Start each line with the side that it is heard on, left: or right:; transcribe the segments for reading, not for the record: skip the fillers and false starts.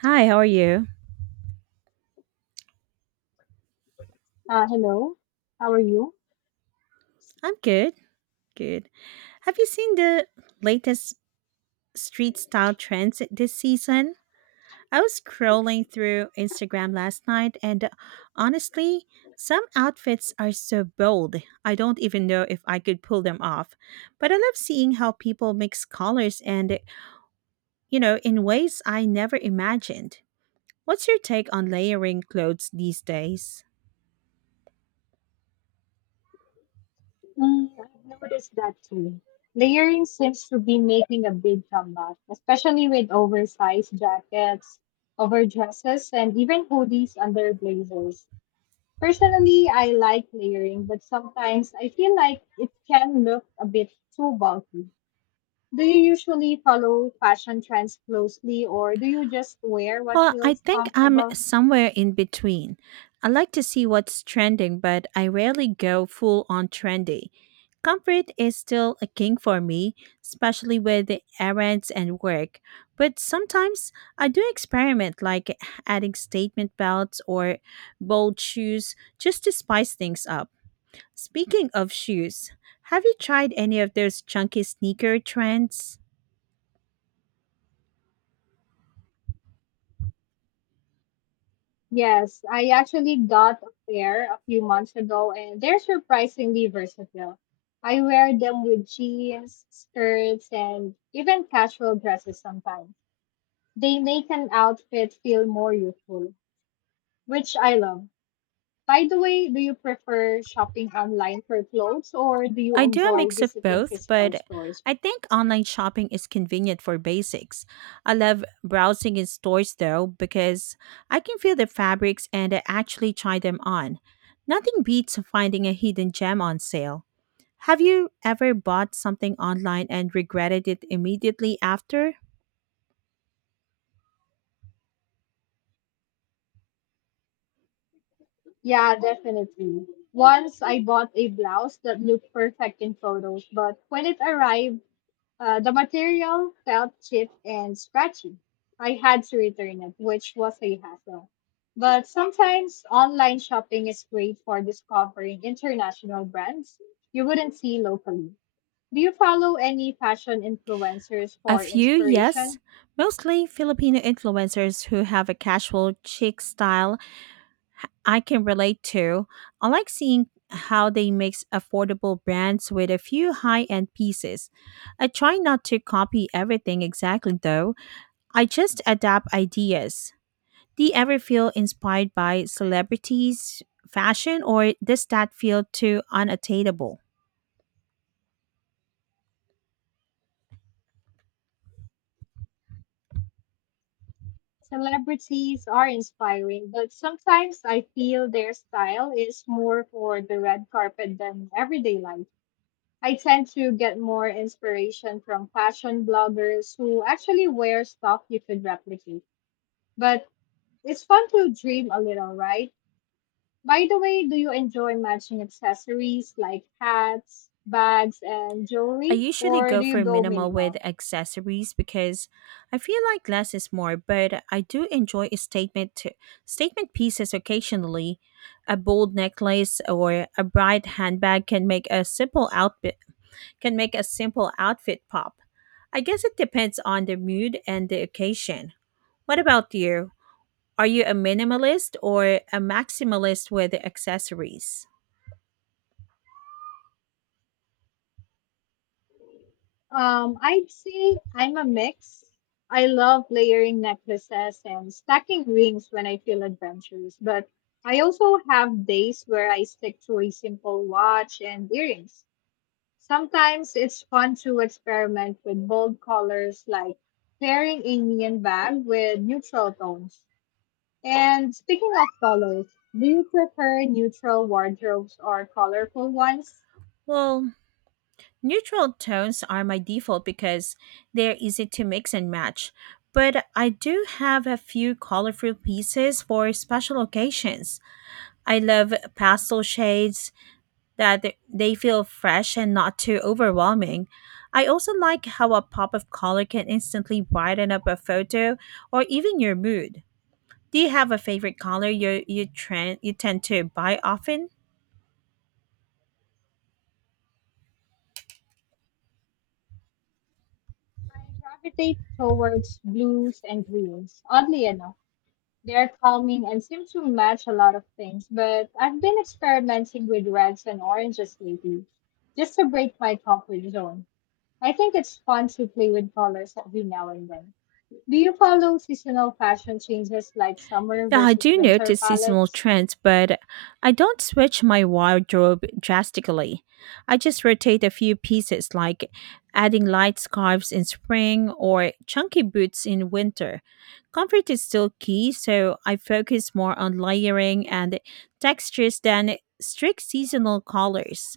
right: Hi, how are you?
left: Hello, how are you?
right: I'm good. Good. Have you seen the latest street style trends this season? I was scrolling through Instagram last night and honestly, some outfits are so bold. I don't even know if I could pull them off. But I love seeing how people mix colors and, in ways I never imagined. What's your take on layering clothes these days?
left: Mm, I've noticed that too. Layering seems to be making a big comeback, especially with oversized jackets, overdresses, and even hoodies under blazers. Personally, I like layering, but sometimes I feel like it can look a bit too bulky. Do you usually follow fashion trends closely, or do you just wear what
right: Well, I
left: feels
right: think I'm
left: comfortable?
right: somewhere in between. I like to see what's trending, but I rarely go full on trendy. Comfort is still a king for me, especially with the errands and work. But sometimes I do experiment, like adding statement belts or bold shoes just to spice things up. Speaking of shoes, have you tried any of those chunky sneaker trends?
left: Yes, I actually got a pair a few months ago and they're surprisingly versatile. I wear them with jeans, skirts, and even casual dresses sometimes. They make an outfit feel more youthful, which I love. By the way, do you prefer shopping online for clothes or do you
right: I do a
left: enjoy
right: mix of
left: visiting
right: both,
left: physical
right: but
left: stores?
right: I think online shopping is convenient for basics. I love browsing in stores though because I can feel the fabrics and I actually try them on. Nothing beats finding a hidden gem on sale. Have you ever bought something online and regretted it immediately after?
left: Yeah, definitely. Once I bought a blouse that looked perfect in photos, but when it arrived, the material felt cheap and scratchy. I had to return it, which was a hassle. But sometimes online shopping is great for discovering international brands you wouldn't see locally. Do you follow any fashion influencers
right: A
left: for
right: few, yes.
left: inspiration?
right: Mostly Filipino influencers who have a casual chic style I can relate to. I like seeing how they mix affordable brands with a few high end pieces. I try not to copy everything exactly though, I just adapt ideas. Do you ever feel inspired by celebrities, fashion, or does that feel too unattainable?
left: Celebrities are inspiring, but sometimes I feel their style is more for the red carpet than everyday life. I tend to get more inspiration from fashion bloggers who actually wear stuff you could replicate. But it's fun to dream a little, right? By the way, do you enjoy matching accessories like hats, bags, and
right: I
left: jewelry,
right: usually
left: or do
right: go
left: you
right: for
left: go
right: minimal with
left: minimal?
right: accessories because I feel like less is more, but I do enjoy a statement pieces occasionally. A bold necklace or a bright handbag can make a simple outfit pop. I guess it depends on the mood and the occasion. What about you? Are you a minimalist or a maximalist with accessories?
left: I'd say I'm a mix. I love layering necklaces and stacking rings when I feel adventurous, but I also have days where I stick to a simple watch and earrings. Sometimes it's fun to experiment with bold colors like pairing a neon bag with neutral tones. And speaking of colors, do you prefer neutral wardrobes or colorful ones?
right: Well, neutral tones are my default because they're easy to mix and match. But I do have a few colorful pieces for special occasions. I love pastel shades, they feel fresh and not too overwhelming. I also like how a pop of color can instantly brighten up a photo or even your mood. Do you have a favorite color you tend to buy often?
left: I gravitate towards blues and greens. Oddly enough, they're calming and seem to match a lot of things, but I've been experimenting with reds and oranges lately just to break my comfort zone. I think it's fun to play with colors every now and then. Do you follow seasonal fashion changes like summer
right: Yeah, I
left: versus
right: do
left: winter
right: notice seasonal
left: palettes?
right: trends, but I don't switch my wardrobe drastically. I just rotate a few pieces, like adding light scarves in spring or chunky boots in winter. Comfort is still key, so I focus more on layering and textures than strict seasonal colors.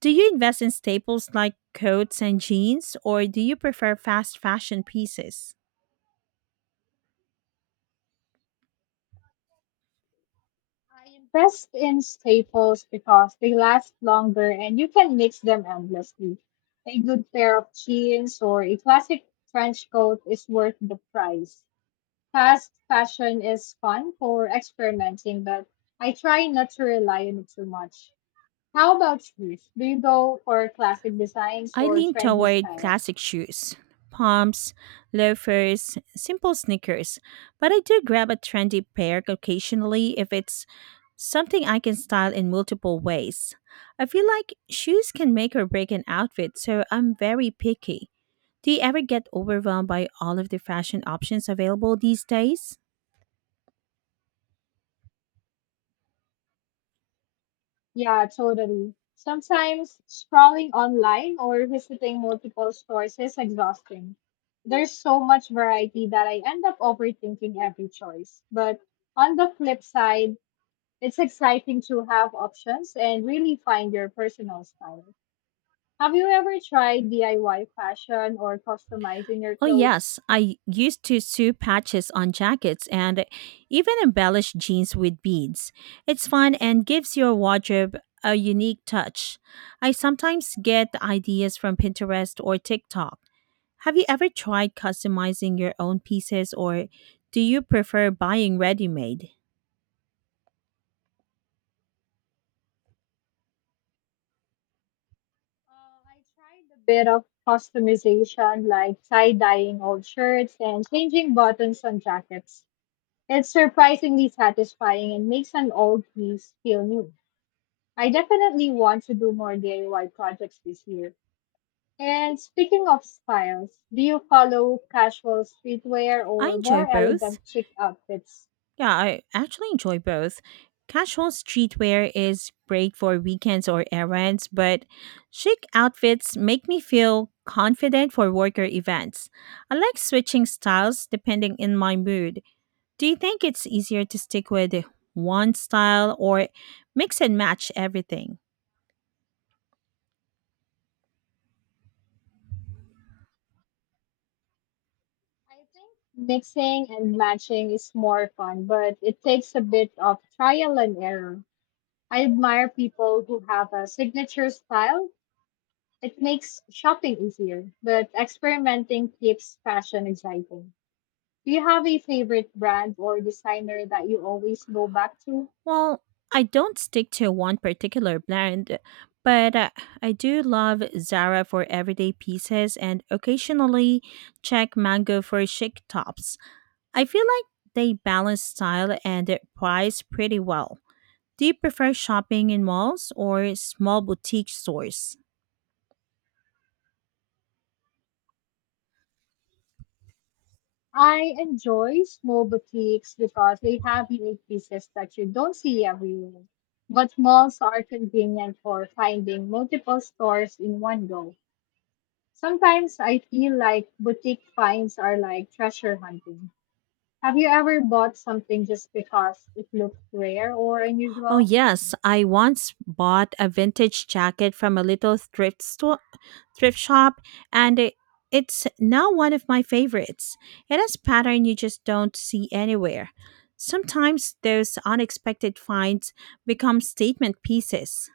right: Do you invest in staples like coats and jeans, or do you prefer fast fashion pieces?
left: I invest in staples because they last longer and you can mix them endlessly. A good pair of jeans or a classic trench coat is worth the price. Fast fashion is fun for experimenting, but I try not to rely on it too much. How about you? Do you go for classic designs
right: I
left: or
right: lean
left: trendy
right: toward
left: styles?
right: classic shoes, pumps, loafers, simple sneakers, but I do grab a trendy pair occasionally if it's something I can style in multiple ways. I feel like shoes can make or break an outfit, so I'm very picky. Do you ever get overwhelmed by all of the fashion options available these days?
left: Yeah, totally. Sometimes scrolling online or visiting multiple stores is exhausting. There's so much variety that I end up overthinking every choice. But on the flip side, it's exciting to have options and really find your personal style. Have you ever tried DIY fashion or customizing your
right: Oh,
left: clothes?
right: yes. I used to sew patches on jackets and even embellish jeans with beads. It's fun and gives your wardrobe a unique touch. I sometimes get ideas from Pinterest or TikTok. Have you ever tried customizing your own pieces or do you prefer buying ready made?
left: I tried a bit of customization, like tie dyeing old shirts and changing buttons on jackets. It's surprisingly satisfying and makes an old piece feel new. I definitely want to do more DIY projects this year. And speaking of styles, do you follow casual streetwear
right: I
left: or more
right: enjoy both.
left: elegant chic outfits?
right: Yeah, I actually enjoy both. Casual streetwear is great for weekends or errands, but chic outfits make me feel confident for work or events. I like switching styles depending on my mood. Do you think it's easier to stick with one style or mix and match everything?
left: I think mixing and matching is more fun, but it takes a bit of trial and error. I admire people who have a signature style. It makes shopping easier, but experimenting keeps fashion exciting. Do you have a favorite brand or designer that you always go back to?
right: Well, I don't stick to one particular brand, but I do love Zara for everyday pieces and occasionally check Mango for chic tops. I feel like they balance style and price pretty well. Do you prefer shopping in malls or small boutique stores?
left: I enjoy small boutiques because they have unique pieces that you don't see everywhere. But malls are convenient for finding multiple stores in one go. Sometimes I feel like boutique finds are like treasure hunting. Have you ever bought something just because it looked rare or
right: Oh,
left: unusual?
right: yes. I once bought a vintage jacket from a little thrift shop, and it's now one of my favorites. It has pattern you just don't see anywhere. Sometimes those unexpected finds become statement pieces.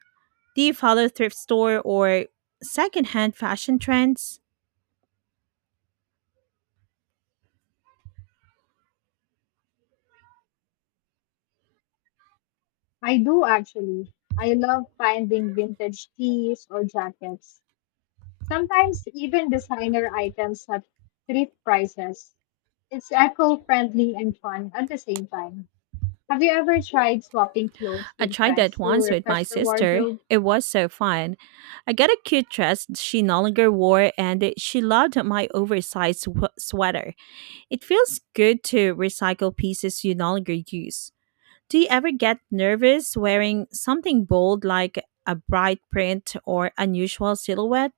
right: Do you follow thrift store or secondhand fashion trends?
left: I do actually. I love finding vintage teas or jackets. Sometimes even designer items have thrift prices. It's eco-friendly and fun at the same time. Have you ever tried swapping clothes
right: I
left: with
right: tried
left: friends
right: that
left: to
right: once with my
left: refresh your
right: sister.
left: wardrobe?
right: It was so fun. I got a cute dress she no longer wore, and she loved my oversized sweater. It feels good to recycle pieces you no longer use. Do you ever get nervous wearing something bold like a bright print or unusual silhouette?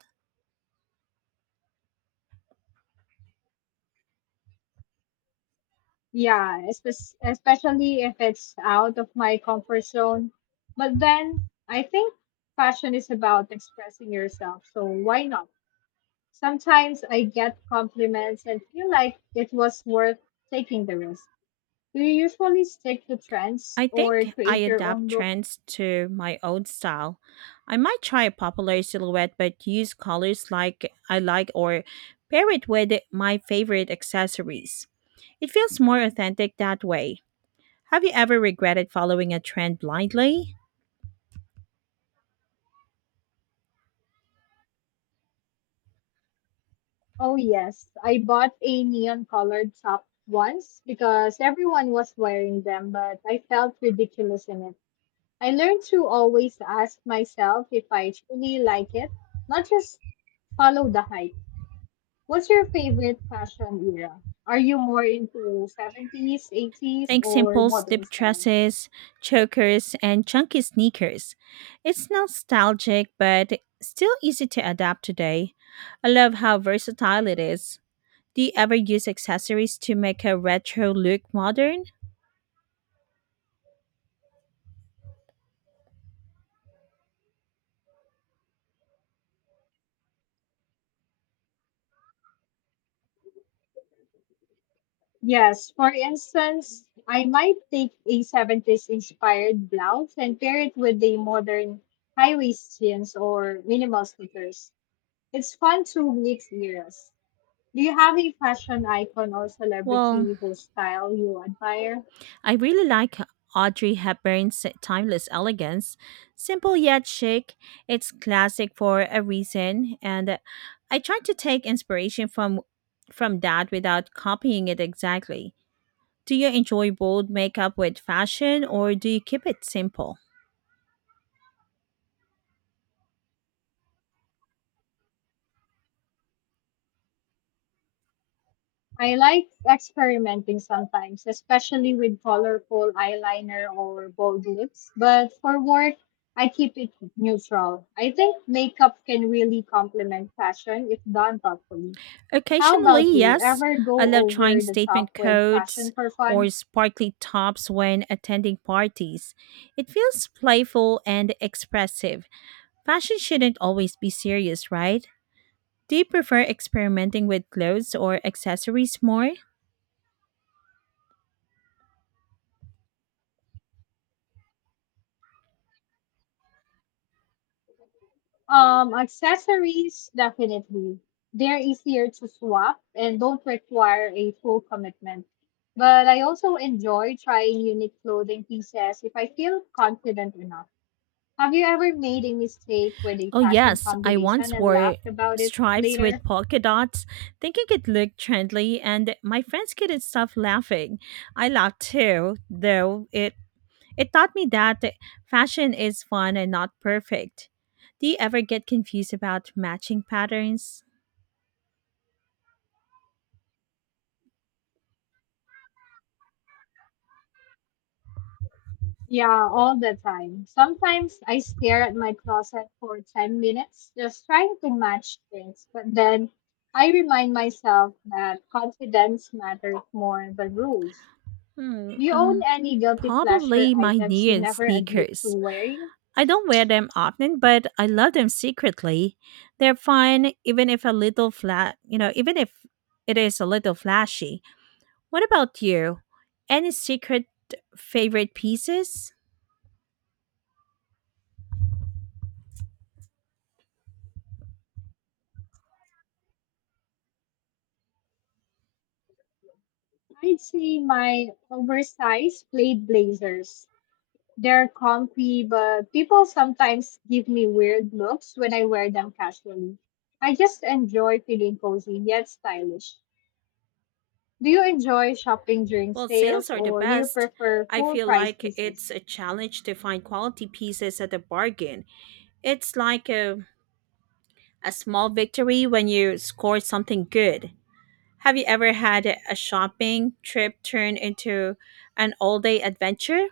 left: Yeah, especially if it's out of my comfort zone. But then I think fashion is about expressing yourself, so why not? Sometimes I get compliments and feel like it was worth taking the risk. Do you usually stick to trends
right: I
left: or
right: think I
left: create your
right: adapt
left: own look?
right: trends to my own style. I might try a popular silhouette but use colors like I like or pair it with my favorite accessories. It feels more authentic that way. Have you ever regretted following a trend blindly?
left: Oh, yes. I bought a neon colored top once because everyone was wearing them, but I felt ridiculous in it. I learned to always ask myself if I truly like it, not just follow the hype. What's your favorite fashion era? Are you more into 70s, 80s,
right: Think
left: or
right: simple
left: modern
right: slip
left: styles?
right: dresses, chokers, and chunky sneakers. It's nostalgic but still easy to adapt today. I love how versatile it is. Do you ever use accessories to make a retro look modern?
left: Yes, for instance, I might take a 70s inspired blouse and pair it with the modern high waist jeans or minimal sneakers. It's fun to mix eras. Do you have a fashion icon or
right: Well,
left: celebrity whose style you admire?
right: I really like Audrey Hepburn's timeless elegance. Simple yet chic, it's classic for a reason, and I try to take inspiration from that without copying it exactly. Do you enjoy bold makeup with fashion or do you keep it simple?
left: I like experimenting sometimes, especially with colorful eyeliner or bold lips, but for work, I keep it neutral. I think makeup can really complement fashion if done properly. How
right: Occasionally,
left: about you?
right: yes.
left: Ever
right: I
left: go
right: love trying
left: over the
right: statement
left: top with fashion
right: coats
left: for
right: or
left: fun?
right: sparkly tops when attending parties. It feels playful and expressive. Fashion shouldn't always be serious, right? Do you prefer experimenting with clothes or accessories more?
left: Accessories, definitely. They're easier to swap and don't require a full commitment. But I also enjoy trying unique clothing pieces if I feel confident enough. Have you ever made a mistake with a
right: Oh,
left: fashion
right: yes. I
left: combination
right: once
left: and
right: wore
left: laughed about it
right: stripes
left: later?
right: with polka dots, thinking it looked trendy, and my friends couldn't stop laughing. I laughed too, though it taught me that fashion is fun and not perfect. Do you ever get confused about matching patterns?
left: Yeah, all the time. Sometimes I stare at my closet for 10 minutes just trying to match things, but then I remind myself that confidence matters more than rules.
right: Hmm,
left: Do you own
right: um,
left: any guilty pleasure
right: probably my
left: items you
right: neon
left: never admit to
right: sneakers.
left: wearing?
right: I don't wear them often, but I love them secretly. They're fun, even if a little flat, even if it is a little flashy. What about you? Any secret favorite pieces?
left: I'd say my oversized plaid blazers. They're comfy, but people sometimes give me weird looks when I wear them casually. I just enjoy feeling cozy yet stylish. Do you enjoy shopping during
right: Well, sales
left: sales
right: are the
left: or do you
right: best.
left: prefer
right: I
left: full
right: feel
left: price
right: like
left: pieces?
right: it's a challenge to find quality pieces at a bargain. It's like a small victory when you score something good. Have you ever had a shopping trip turn into an all day adventure?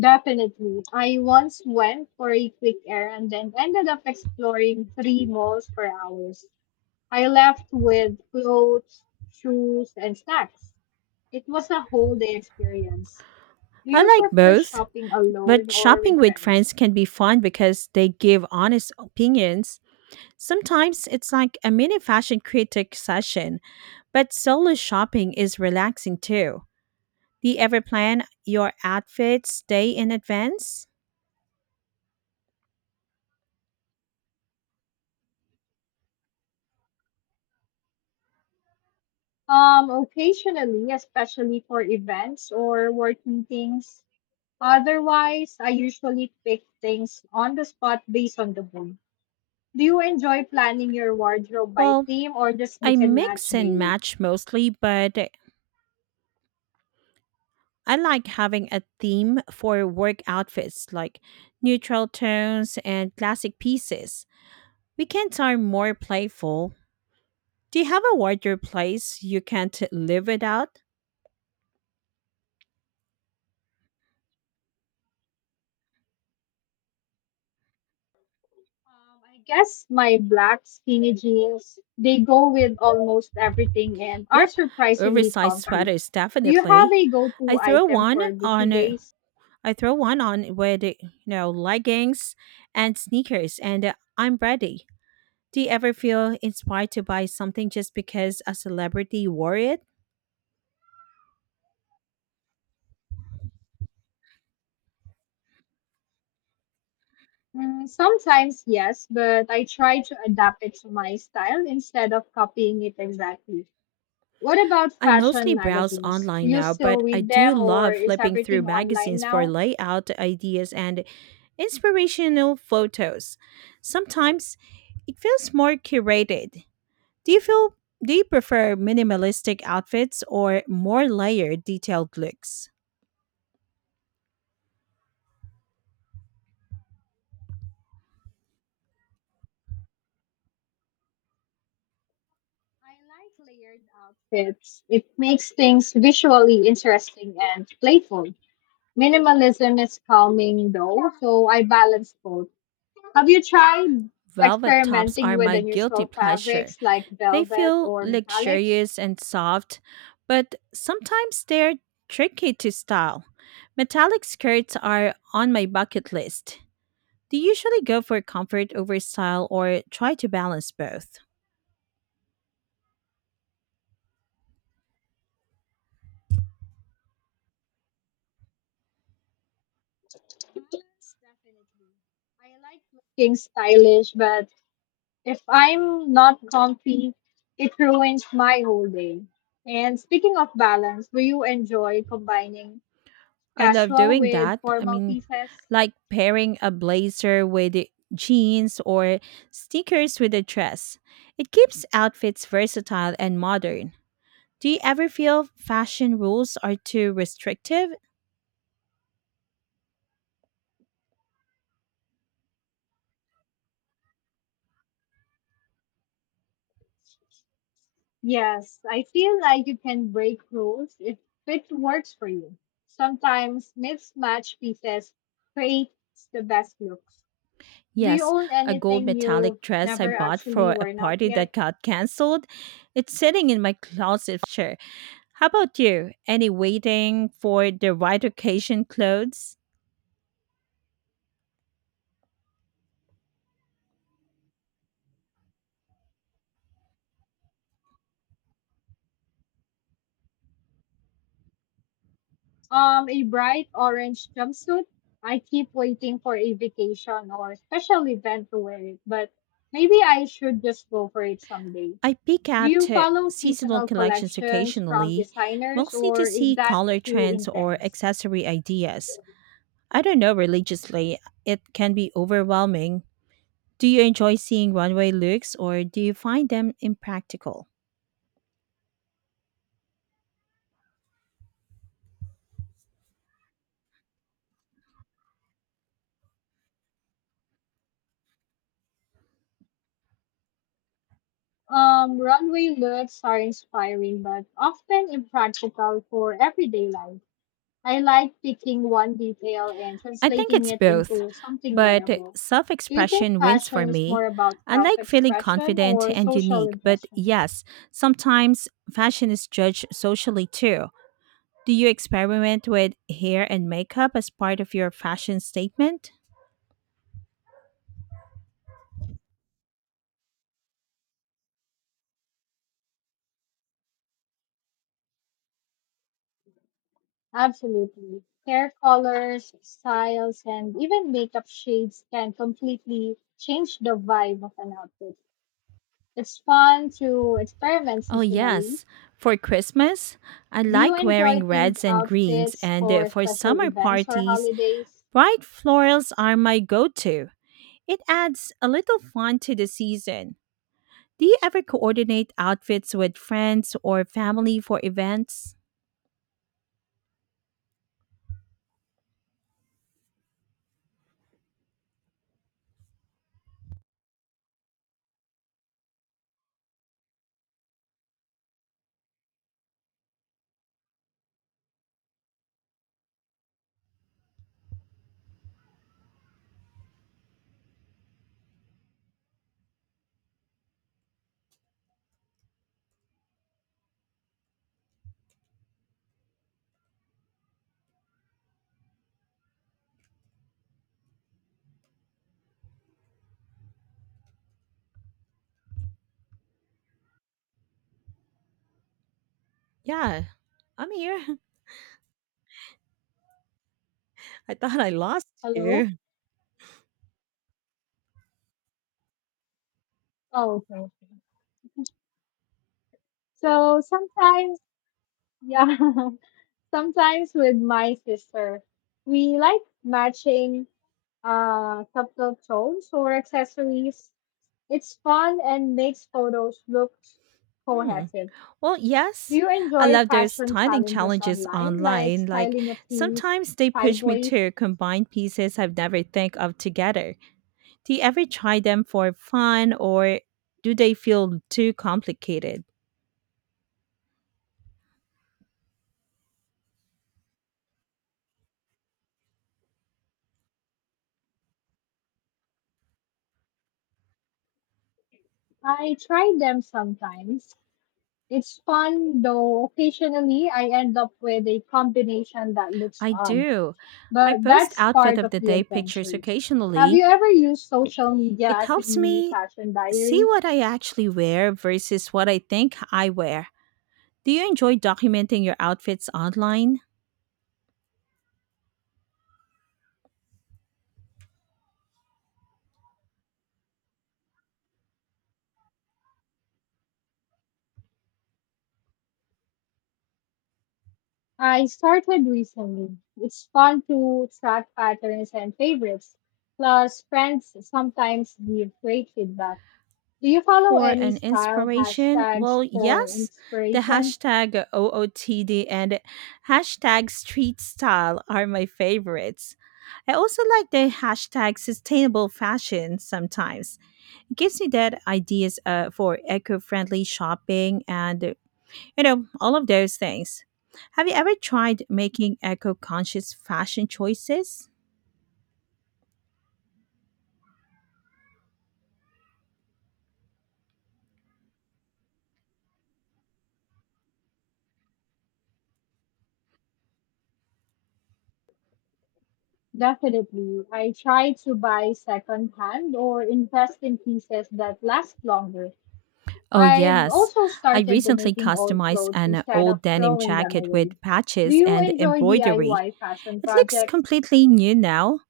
left: Definitely. I once went for a quick errand and ended up exploring three malls for hours. I left with clothes, shoes, and snacks. It was a whole day experience. Do
right: I
left: you
right: like
left: prefer
right: both,
left: shopping
right: but
left: alone or
right: shopping
left: with
right: with
left: friends?
right: friends can be fun because they give honest opinions. Sometimes it's like a mini fashion critic session, but solo shopping is relaxing too. Do you ever plan your outfits day in advance?
left: Occasionally, especially for events or work meetings. Otherwise, I usually pick things on the spot based on the mood. Do you enjoy planning your wardrobe by
right: Well,
left: theme or just
right: I
left: mix and match
right: mix and
left: daily?
right: match mostly, but I like having a theme for work outfits like neutral tones and classic pieces. Weekends are more playful. Do you have a wardrobe place you can't live without?
left: I guess my black skinny jeans, they go with almost everything and are
right: Yep,
left: surprisingly
right: oversized
left: comfy.
right: sweaters
left: Do you have
right: definitely.
left: a
right: I
left: go-to
right: throw
left: item
right: one
left: for busy
right: on uh,
left: days?
right: I throw one on with leggings and sneakers and I'm ready. Do you ever feel inspired to buy something just because a celebrity wore it?
left: Mm, sometimes yes, but I try to adapt it to my style instead of copying it exactly. What about
right: I mostly
left: fashion
right: browse
left: magazines? Do
right: online
left: you
right: now,
left: still
right: but I
left: read
right: do
left: them or
right: love
left: is
right: flipping through
left: everything online
right: magazines for
left: now?
right: layout ideas and inspirational photos. Sometimes it feels more curated. Do you feel do you prefer minimalistic outfits or more layered detailed looks?
left: I like layered outfits. It makes things visually interesting and playful. Minimalism is calming though, so I balance both. Have you tried
right: Velvet tops
left: experimenting
right: are
left: with
right: my guilty
left: unusual
right: pleasure.
left: fabrics like
right: They
left: velvet
right: feel
left: or metallics?
right: luxurious and soft, but sometimes they're tricky to style. Metallic skirts are on my bucket list. Do you usually go for comfort over style or try to balance both?
left: Yes, definitely. I like looking stylish, but if I'm not comfy, it ruins my whole day. And speaking of balance, do you enjoy combining
right: I love
left: casual
right: doing
left: with
right: that. I
left: formal
right: mean,
left: pieces?
right: like pairing a blazer with jeans or sneakers with a dress. It keeps outfits versatile and modern. Do you ever feel fashion rules are too restrictive?
left: Yes, I feel like you can break rules if it works for you. Sometimes mismatched pieces creates the best looks. Do you
right: Yes,
left: own
right: a gold
left: anything
right: metallic
left: you've
right: dress I
left: never
right: bought
left: actually
right: for a
left: worn out
right: party that
left: yet?
right: got canceled. It's sitting in my closet sure. How about you? Any waiting for the right occasion clothes?
left: A bright orange jumpsuit. I keep waiting for a vacation or special event to wear it, but maybe I should just go for it someday.
right: I peek
left: Do
right: at
left: you follow
right: seasonal
left: seasonal
right: collections
left: collections from
right: occasionally,
left: designers
right: mostly
left: or
right: to
left: is
right: see
left: that
right: color
left: too
right: trends or
left: intense?
right: accessory ideas. I don't know religiously, it can be overwhelming. Do you enjoy seeing runway looks or do you find them impractical?
left: Runway looks are inspiring but often impractical for everyday life. I like picking one detail and
right: I think
left: translating
right: it's
left: it
right: both,
left: into something
right: but
left: wearable.
right: self
left: Do you think
right: expression wins for
left: fashion is
right: me.
left: more about
right: I
left: self
right: like feeling
left: expression
right: confident
left: or
right: and
left: social
right: unique, but
left: impression?
right: yes, sometimes fashion is judged socially too. Do you experiment with hair and makeup as part of your fashion statement?
left: Absolutely. Hair colors, styles, and even makeup shades can completely change the vibe of an outfit. It's fun to experiment
right: Oh,
left: seasonally.
right: yes. For Christmas, I
left: Do you
right: like
left: enjoy
right: wearing
left: themed
right: reds and greens,
left: outfits
right: and
left: for
right: for
left: special
right: summer
left: events or
right: parties,
left: holidays?
right: bright florals are my go to. It adds a little fun to the season. Do you ever coordinate outfits with friends or family for events? Yeah, I'm here. I thought I lost
left: Hello?
right: you.
left: Oh, okay. Okay. So sometimes, yeah. Sometimes with my sister, we like matching subtle tones or accessories. It's fun and makes photos look
right: Hmm.
left: cohesive.
right: Well,
left: Do
right: yes,
left: you
right: I
left: enjoy
right: love those
left: fashion
right: styling
left: challenges
right: challenges
left: online, like
right: online. Like
left: styling a piece
right: sometimes they push me
left: sideways?
right: to combine pieces I've never think of together. Do you ever try them for fun or do they feel too complicated?
left: I try them sometimes. It's fun, though occasionally I end up with a combination that looks
right: I
left: odd.
right: do. I
left: But
right: post
left: that's
right: outfit
left: part
right: of
left: of
right: the
left: the
right: day pictures
left: adventure. Have
right: occasionally.
left: you ever used social media
right: It
left: as a
right: helps
left: mini
right: me
left: fashion
right: see
left: diary?
right: what I actually wear versus what I think I wear. Do you enjoy documenting your outfits online
left: I started recently. It's fun to track patterns and favorites. Plus, friends sometimes give great feedback. Do you follow
right: for
left: any
right: an
left: style
right: inspiration? Well,
left: hashtags for
right: yes. The
left: inspiration?
right: hashtag OOTD and hashtag street style are my favorites. I also like the hashtag sustainable fashion sometimes. It gives me that ideas for eco friendly shopping and you know, all of those things. Have you ever tried making eco conscious fashion choices?
left: Definitely. I try to buy secondhand or invest in pieces that last longer.
right: Oh,
left: I've
right: yes.
left: also
right: I
left: started
right: recently
left: donating old
right: customized
left: clothes
right: an
left: instead of
right: old denim
left: throwing them
right: jacket with
left: away. Do
right: patches
left: you
right: and
left: enjoy
right: embroidery.
left: DIY fashion
right: It looks
left: projects?
right: completely new now.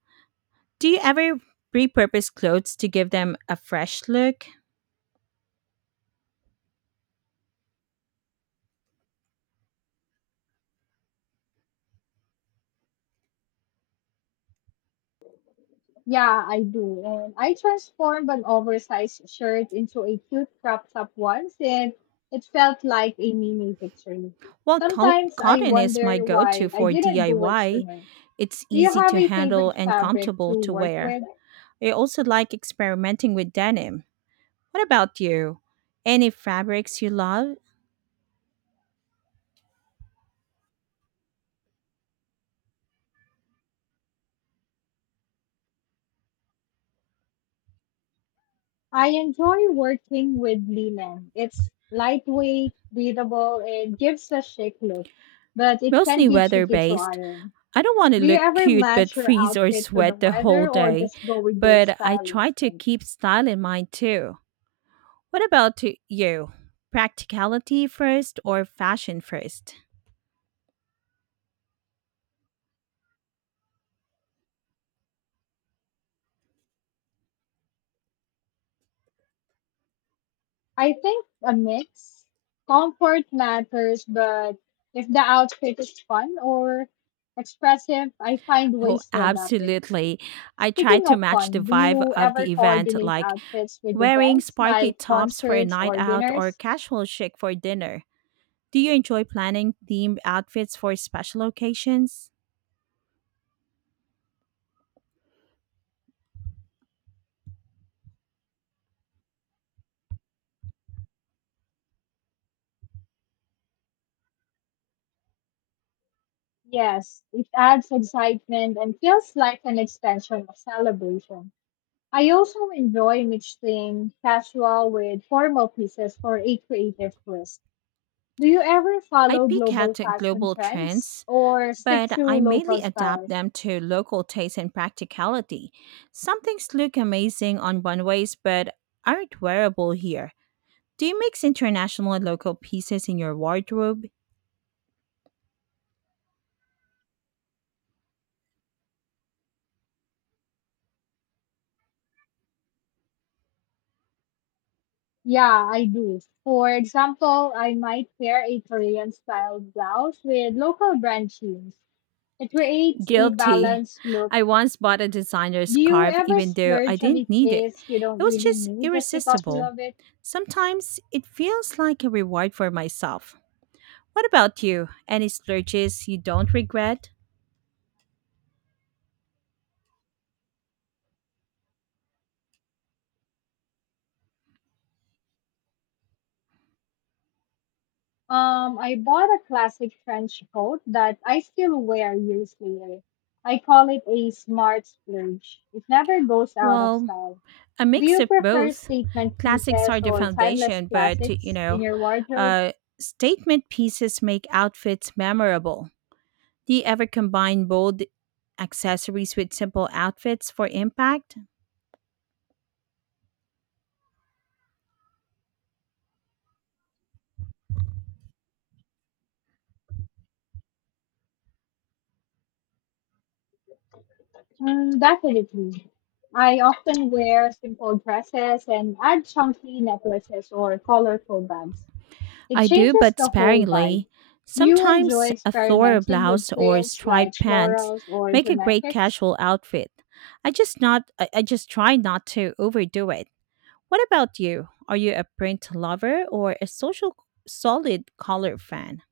right: Do you ever repurpose clothes to give them a fresh look?
left: Yeah, I do. And I transformed an oversized shirt into a cute crop top once, and it felt like a mini victory.
right: Well,
left: Sometimes I
right: cotton is my
left: wonder
right: go to
left: why I
right: for
left: didn't do it
right: DIY.
left: sooner.
right: It's
left: Do you
right: easy
left: have
right: to
left: a
right: handle
left: favorite
right: and
left: fabric
right: comfortable
left: to
right: to
left: work
right: wear.
left: with?
right: I also like experimenting with denim. What about you? Any fabrics you love?
left: I enjoy working with linen. It's lightweight, breathable, and gives a chic look, but it can
right: Mostly
left: be
right: weather
left: tricky to
right: based.
left: iron.
right: I don't want to
left: Do you
right: look
left: ever
right: cute but
left: match your
right: freeze or
left: outfit to the
right: sweat the whole
left: weather or
right: day,
left: just go with your
right: but I
left: style
right: try to
left: instinct?
right: keep style in mind too. What about to you? Practicality first or fashion first?
left: I think a mix. Comfort matters, but if the outfit is fun or expressive, I find
right: Oh,
left: ways to adapt it.
right: absolutely. I try
left: Speaking
right: to
left: of
right: match the
left: fun, do
right: vibe
left: you
right: of
left: ever
right: the event,
left: coordinate
right: like
left: outfits with
right: wearing
left: events
right: sparkly
left: like
right: tops for a
left: concerts
right: night
left: or
right: out or
left: dinners?
right: casual chic for dinner. Do you enjoy planning themed outfits for special occasions?
left: Yes, it adds excitement and feels like an extension of celebration. I also enjoy mixing casual with formal pieces for a creative twist. Do you ever
right: I
left: follow
right: pick
left: global
right: out
left: fashion
right: global
left: trends
right: trends,
left: or stick
right: but
left: to
right: I mainly
left: local
right: adapt
left: styles?
right: them to local taste and practicality. Some things look amazing on runways but aren't wearable here. Do you mix international and local pieces in your wardrobe?
left: Yeah, I do. For example, I might pair a Korean style blouse with local brand jeans. It creates a
right: Guilty.
left: balanced look.
right: I once bought a designer
left: Do you
right: scarf
left: ever
right: even though I
left: splurge on a
right: didn't need it.
left: piece you
right: It
left: don't
right: was
left: really
right: just
left: need just because you
right: irresistible.
left: love it?
right: Sometimes it feels like a reward for myself. What about you? Any splurges you don't regret?
left: I bought a classic trench coat that I still wear years later. I call it a smart splurge. It never goes out of
right: Well,
left: style.
right: a
left: Do
right: mix
left: you
right: of
left: prefer
right: both.
left: statement
right: Classics are
left: pieces
right: the
left: or timeless
right: foundation, but
left: classics in your wardrobe?
right: uh, statement pieces make outfits memorable. Do you ever combine bold accessories with simple outfits for impact?
left: Mm, definitely. I often wear simple dresses and add chunky necklaces or colorful bags. It
right: I do,
left: changes
right: but
left: the whole
right: sparingly.
left: vibe. Do you enjoy
right: Sometimes a floral
left: experimenting
right: blouse
left: with
right: or
left: prints like
right: striped pants
left: florals or
right: make a great
left: geometrics?
right: casual outfit. I just try not to overdo it. What about you? Are you a print lover or a social solid color fan?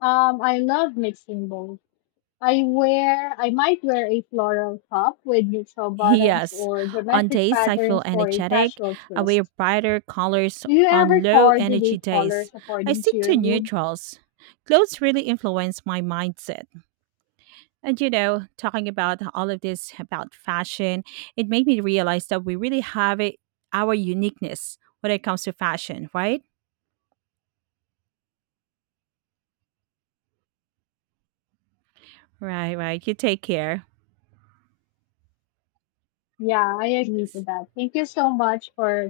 left: I love mixing both. I might wear a floral top with neutral bottoms
right: Yes.
left: or
right: On
left: geometric
right: days I feel
left: patterns for a
right: energetic,
left: casual
right: I wear
left: twist.
right: brighter colors
left: Do you
right: on
left: ever
right: low energy
left: coordinate
right: days.
left: colors
right: I
left: according to
right: stick
left: your
right: to
left: mood?
right: neutrals. Clothes really influence my mindset. And you know, talking about all of this about fashion, it made me realize that we really have it, our uniqueness when it comes to fashion, right? Right, right. You take care.
left: Yeah, I agree to that. Thank you so much for